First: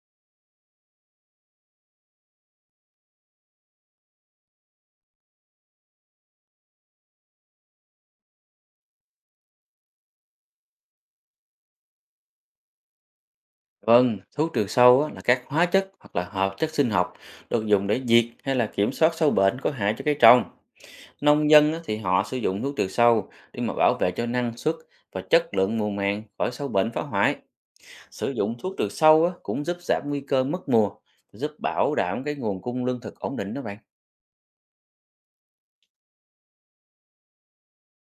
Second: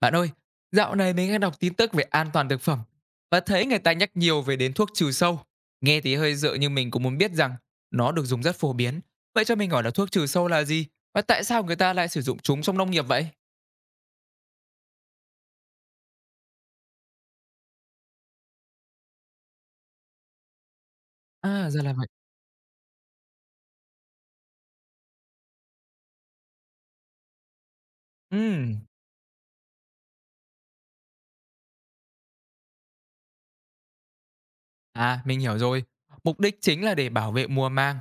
Bạn ơi, dạo này mình hay đọc tin tức về an toàn thực phẩm và thấy người ta nhắc nhiều về đến thuốc trừ sâu. Nghe thì hơi dự nhưng mình cũng muốn biết rằng nó được dùng rất phổ biến. Vậy cho mình hỏi là thuốc trừ sâu là gì và tại sao người ta lại sử dụng chúng trong nông nghiệp vậy? Vâng, thuốc trừ sâu á, là các hóa chất hoặc là hợp chất sinh học được dùng để diệt hay là kiểm soát sâu bệnh có hại cho cây trồng. Nông À, dân á, ra là thì vậy. họ sử dụng thuốc trừ sâu để mà bảo vệ cho năng suất và chất lượng mùa màng khỏi sâu bệnh phá hoại. Sử dụng thuốc Ừm, trừ sâu á, cũng giúp giảm nguy cơ mất mùa, giúp bảo đảm cái nguồn cung lương thực ổn định đó bạn. À, mình hiểu rồi. Mục đích chính là để bảo vệ mùa màng,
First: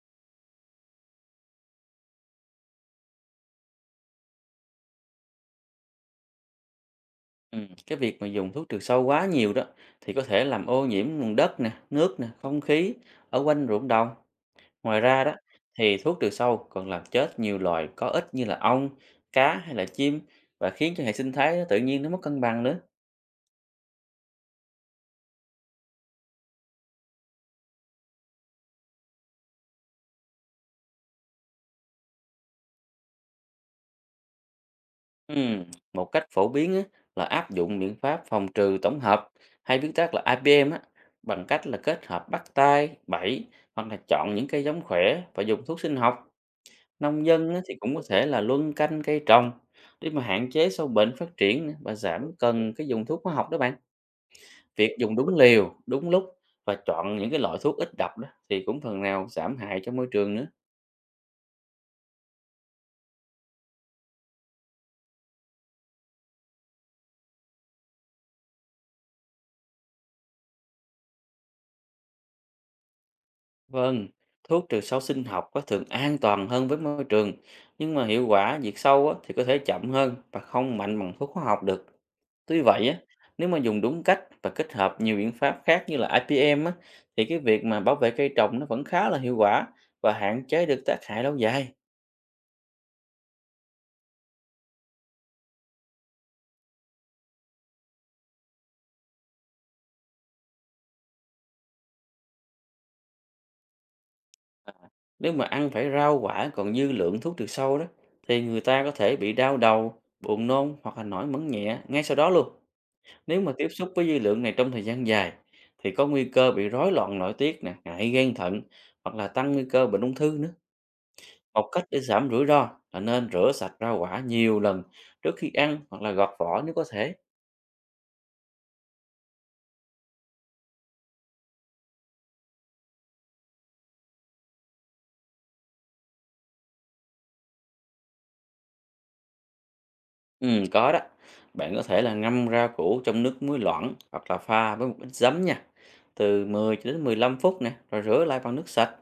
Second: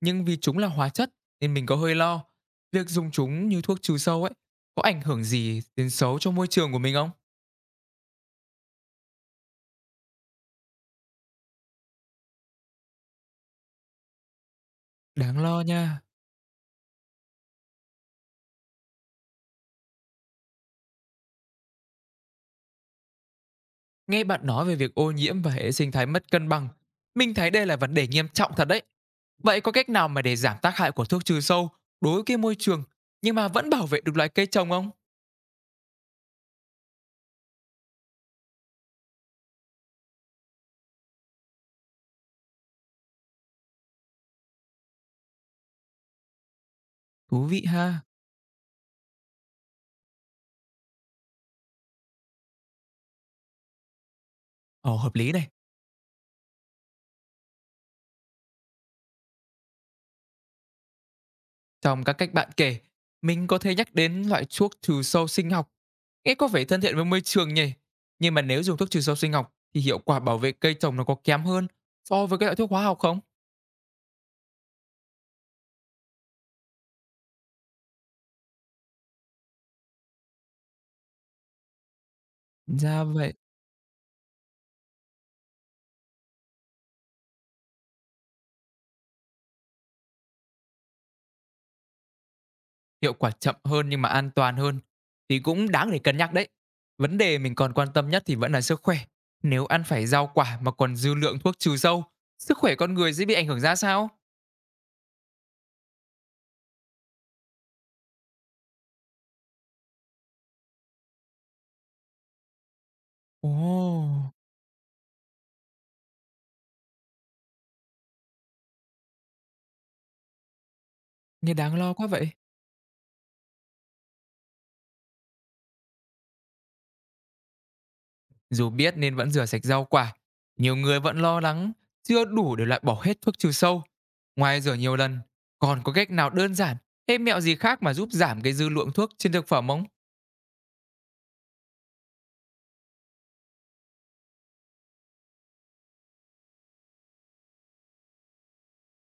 nhưng vì chúng là hóa chất nên mình có hơi lo. Việc dùng chúng như thuốc trừ sâu ấy có ảnh hưởng gì đến xấu cho môi trường của mình không? Ừ, cái việc mà dùng thuốc trừ sâu quá nhiều đó thì có thể làm ô nhiễm nguồn đất nè, nước nè, không khí ở quanh ruộng đồng. Ngoài ra đó Đáng lo thì nha. thuốc trừ sâu còn làm chết nhiều loài có ích như là ong, cá hay là chim, và khiến cho hệ sinh thái nó tự nhiên nó mất cân bằng nữa. Nghe bạn nói về việc ô nhiễm và hệ sinh thái mất cân bằng, mình thấy đây là vấn đề nghiêm trọng thật đấy. Vậy có cách nào mà để giảm tác hại của thuốc trừ sâu đối với cái môi trường nhưng mà vẫn bảo vệ được loài cây trồng không? Ừm, Một cách phổ biến á, là áp dụng biện pháp phòng trừ tổng hợp, hay viết tắt là IPM á, bằng cách là kết hợp bắt tay, bẫy hoặc là chọn những cây giống khỏe và dùng thuốc sinh học. Nông Thú dân á, vị thì cũng có ha. thể là luân canh cây trồng để mà hạn chế sâu bệnh phát triển nữa và giảm cần cái dùng thuốc hóa học đó bạn. Việc Ồ, hợp dùng lý đúng này. liều, đúng lúc và chọn những cái loại thuốc ít độc đó thì cũng phần nào giảm hại cho môi trường nữa. Trong các cách bạn kể, mình có thể nhắc đến loại thuốc trừ sâu sinh học nghe có vẻ thân thiện với môi trường nhỉ. Nhưng mà nếu dùng thuốc trừ sâu sinh học thì hiệu quả bảo vệ cây trồng nó có kém hơn so với các loại thuốc hóa học không? Vâng, thuốc trừ sâu sinh học có thường an toàn hơn với môi trường, nhưng mà hiệu quả diệt sâu á, thì có thể chậm hơn và không mạnh bằng thuốc hóa học được. Tuy vậy á, Ra vậy. nếu mà dùng đúng cách và kết hợp nhiều biện pháp khác như là IPM á, thì cái việc mà bảo vệ cây trồng nó vẫn khá là hiệu quả và hạn chế được tác hại lâu dài. Hiệu quả chậm hơn nhưng mà an toàn hơn thì cũng đáng để cân nhắc đấy. Vấn đề mình còn quan tâm nhất thì vẫn là sức khỏe. Nếu ăn phải rau quả mà còn dư lượng thuốc trừ sâu, sức khỏe con người sẽ bị ảnh hưởng ra sao? À, nếu mà ăn phải rau quả còn dư lượng thuốc trừ sâu đó thì người ta có thể bị đau đầu, buồn nôn hoặc là nổi mẩn nhẹ ngay sau đó luôn. Nếu Ồ, mà tiếp xúc với dư lượng này trong thời gian dài thì có nguy cơ bị rối loạn nội tiết nè, ngại gan thận hoặc là tăng nguy cơ bệnh ung thư nữa. nghe Một đáng cách lo để quá vậy. giảm rủi ro là nên rửa sạch rau quả nhiều lần trước khi ăn hoặc là gọt vỏ nếu có thể. Dù biết nên vẫn rửa sạch rau quả, nhiều người vẫn lo lắng chưa đủ để loại bỏ hết thuốc trừ sâu. Ngoài rửa nhiều lần, còn có cách nào đơn giản, thêm mẹo gì khác mà giúp giảm cái dư lượng thuốc trên thực phẩm không? Ừ, có đó. Bạn có thể là ngâm rau củ trong nước muối loãng hoặc là pha với một ít giấm nha, từ 10 cho đến 15 phút nè, rồi rửa lại bằng nước sạch.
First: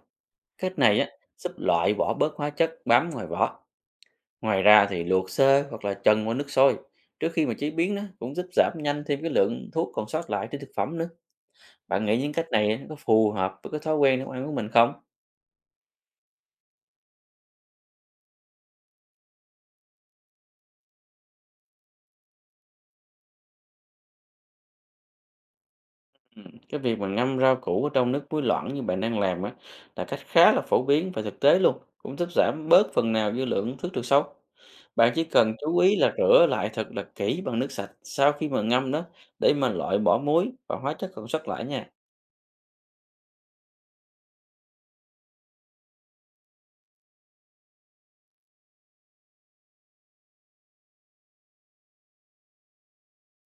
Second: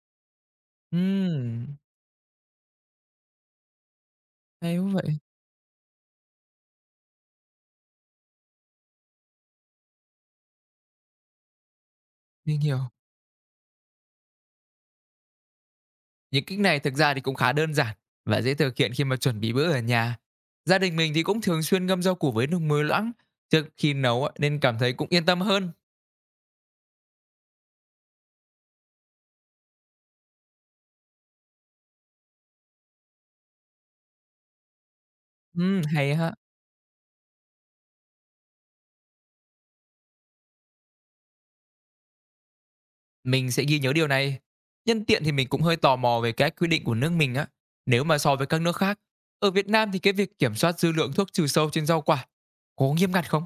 Cách này á, giúp Ừm, loại bỏ bớt hóa chất bám ngoài vỏ. Ngoài hay quá ra thì vậy, luộc sơ hoặc là trần qua nước sôi trước khi mà chế biến đó cũng giúp giảm nhanh thêm cái lượng thuốc còn sót lại trên thực phẩm nữa. Bạn nghĩ những cách mình này á, hiểu. có phù hợp với cái thói quen nấu ăn của mình không? Những cách này thực ra thì cũng khá đơn giản và dễ thực hiện khi mà chuẩn bị bữa ở nhà. Gia đình mình thì cũng thường xuyên ngâm rau củ với nước muối loãng trước khi nấu á, nên cảm thấy cũng yên tâm hơn. Cái việc mà ngâm rau củ ở trong nước muối loãng như bạn đang làm á là cách khá là phổ biến và thực tế luôn, cũng giúp giảm bớt phần nào dư lượng thuốc trừ sâu. Bạn chỉ cần chú ý là Hay ha. rửa lại thật là kỹ bằng nước sạch sau khi mà ngâm đó, để mà loại bỏ muối và hóa chất còn sót lại nha. Mình sẽ ghi nhớ điều này. Nhân tiện thì mình cũng hơi tò mò về cái quy định của nước mình á. Nếu mà so với các nước khác, ở Việt Nam thì cái việc kiểm soát dư lượng thuốc trừ sâu trên rau quả có nghiêm ngặt không?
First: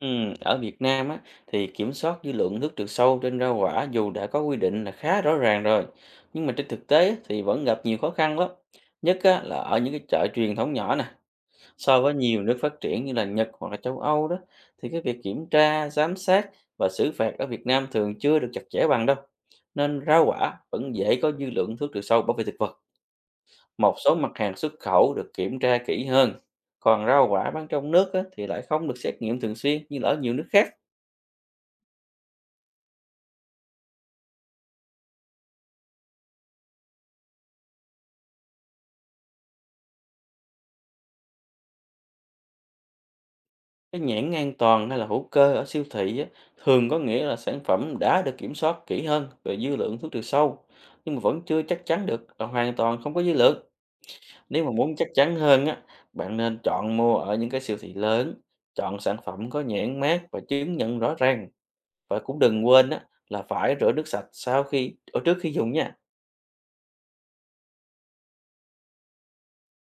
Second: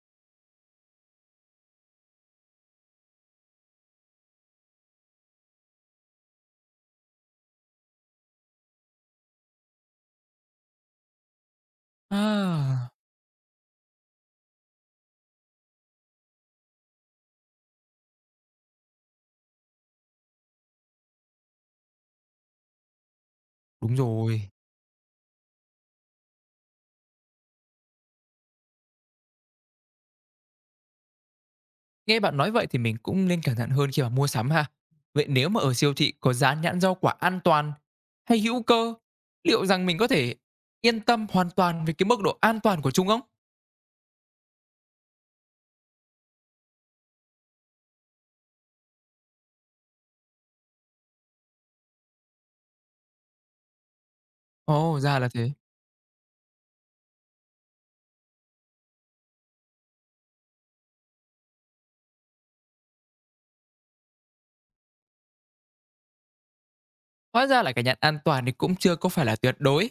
Ở Việt Nam á, thì kiểm soát dư lượng nước trừ sâu trên rau quả dù đã có quy định là khá rõ ràng rồi. Nhưng mà trên thực tế á, thì vẫn gặp nhiều khó khăn lắm. Nhất á, là ở những cái chợ truyền thống nhỏ nè. So với nhiều nước phát À, triển như là Nhật hoặc là châu Âu đó, thì cái việc kiểm tra, giám sát và xử phạt ở Việt Nam thường chưa được chặt chẽ bằng đâu. Nên rau quả vẫn dễ có dư lượng thuốc trừ sâu bảo vệ thực vật. Một đúng số mặt rồi. hàng xuất khẩu được kiểm tra kỹ hơn. Còn rau quả bán trong nước á, thì lại không được xét nghiệm thường xuyên như là ở nhiều nước khác. Nghe bạn nói vậy thì mình cũng nên cẩn thận hơn khi mà mua sắm ha. Vậy nếu mà ở siêu thị có dán nhãn rau quả an toàn hay hữu cơ, liệu rằng mình có thể yên tâm hoàn toàn về cái mức độ an toàn của chúng không? Cái nhãn an toàn hay là hữu cơ ở siêu thị á, thường có nghĩa là sản phẩm đã được kiểm soát kỹ hơn về dư lượng thuốc trừ sâu, nhưng mà vẫn chưa chắc chắn được là hoàn toàn không có dư lượng. Nếu mà muốn Ồ, chắc ra là chắn thế. hơn á, bạn nên chọn mua ở những cái siêu thị lớn, chọn sản phẩm có nhãn mác và chứng nhận rõ ràng, và cũng đừng quên á là phải rửa nước sạch sau khi ở trước khi dùng nha. Hóa ra là cái nhãn an toàn thì cũng chưa có phải là tuyệt đối.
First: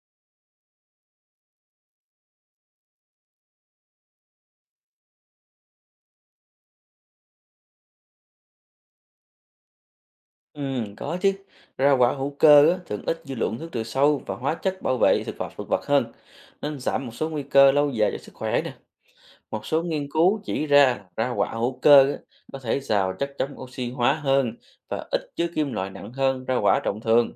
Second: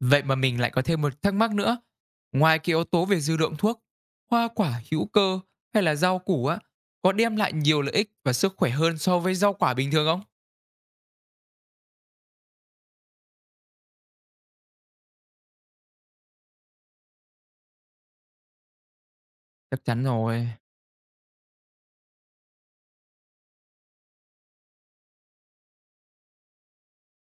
Vậy mà mình lại có thêm một thắc mắc nữa. Ngoài cái yếu tố về dư lượng thuốc, hoa quả hữu cơ hay là rau củ á, có đem lại nhiều lợi ích và sức khỏe hơn so với rau quả bình thường không? Ừ, có chứ. Rau quả hữu cơ á, thường ít dư lượng thuốc trừ sâu và hóa chất bảo vệ thực vật hơn, nên giảm một số nguy cơ lâu dài cho sức khỏe nè. Một Chắc số chắn nghiên cứu rồi. chỉ ra rau quả hữu cơ á, có thể giàu chất chống oxy hóa hơn và ít chứa kim loại nặng hơn rau quả trọng thường.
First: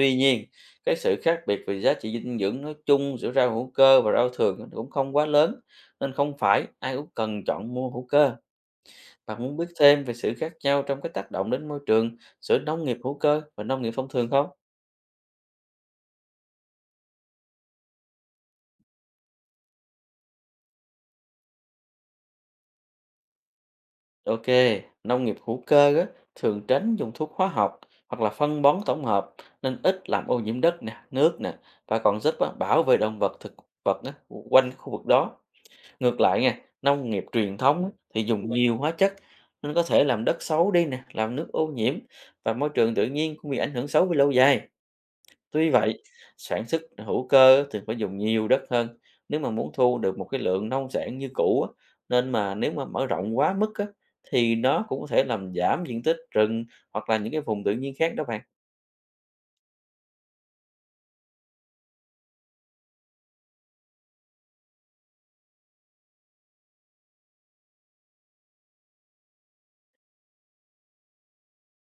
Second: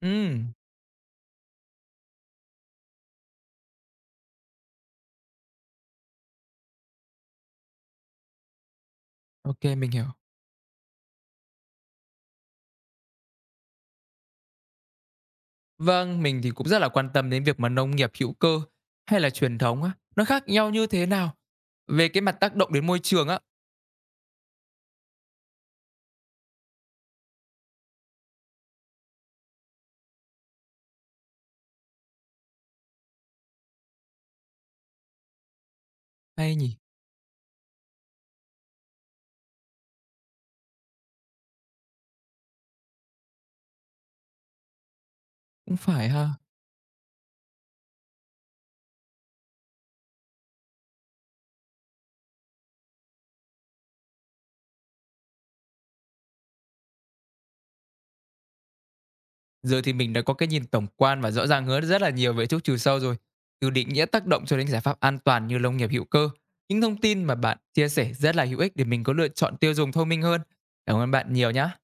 Ừ, nhiên, cái sự khác biệt về giá trị dinh dưỡng nói chung giữa rau hữu cơ và rau thường cũng không quá lớn, nên không phải ai cũng cần chọn mua hữu cơ. Bạn muốn ok biết mình thêm hiểu. về sự khác nhau trong cái tác động đến môi trường giữa nông nghiệp hữu cơ và nông nghiệp thông thường không? Vâng, mình thì cũng rất là quan tâm đến việc mà nông nghiệp hữu cơ hay là truyền thống á, nó khác nhau như thế nào? Về cái mặt tác động đến môi trường á, Ok, nông nghiệp hữu cơ á, thường tránh dùng thuốc hóa học hoặc là phân bón tổng hợp, nên ít làm ô nhiễm đất nè, nước nè, và còn giúp á, bảo vệ động vật thực vật á, quanh cái khu vực đó. Ngược lại hay nha, nhỉ? nông nghiệp truyền thống á, thì dùng nhiều hóa chất nên có thể làm đất xấu đi nè, làm nước ô nhiễm và môi trường tự nhiên cũng bị ảnh hưởng xấu về lâu dài. Tuy Cũng vậy, phải ha. sản xuất hữu cơ thường phải dùng nhiều đất hơn nếu mà muốn thu được một cái lượng nông sản như cũ á. Nên mà nếu mà mở rộng quá mức á, thì nó cũng có thể làm giảm diện tích rừng hoặc là những cái vùng tự nhiên khác đó bạn. Giờ thì mình đã có cái nhìn tổng quan và rõ ràng hơn rất là nhiều về thuốc trừ sâu rồi. Từ định nghĩa tác động cho đến giải pháp an toàn như nông nghiệp hữu cơ. Những thông tin mà bạn chia sẻ rất là hữu ích để mình có lựa chọn tiêu dùng thông minh hơn. Cảm ơn bạn nhiều nhá.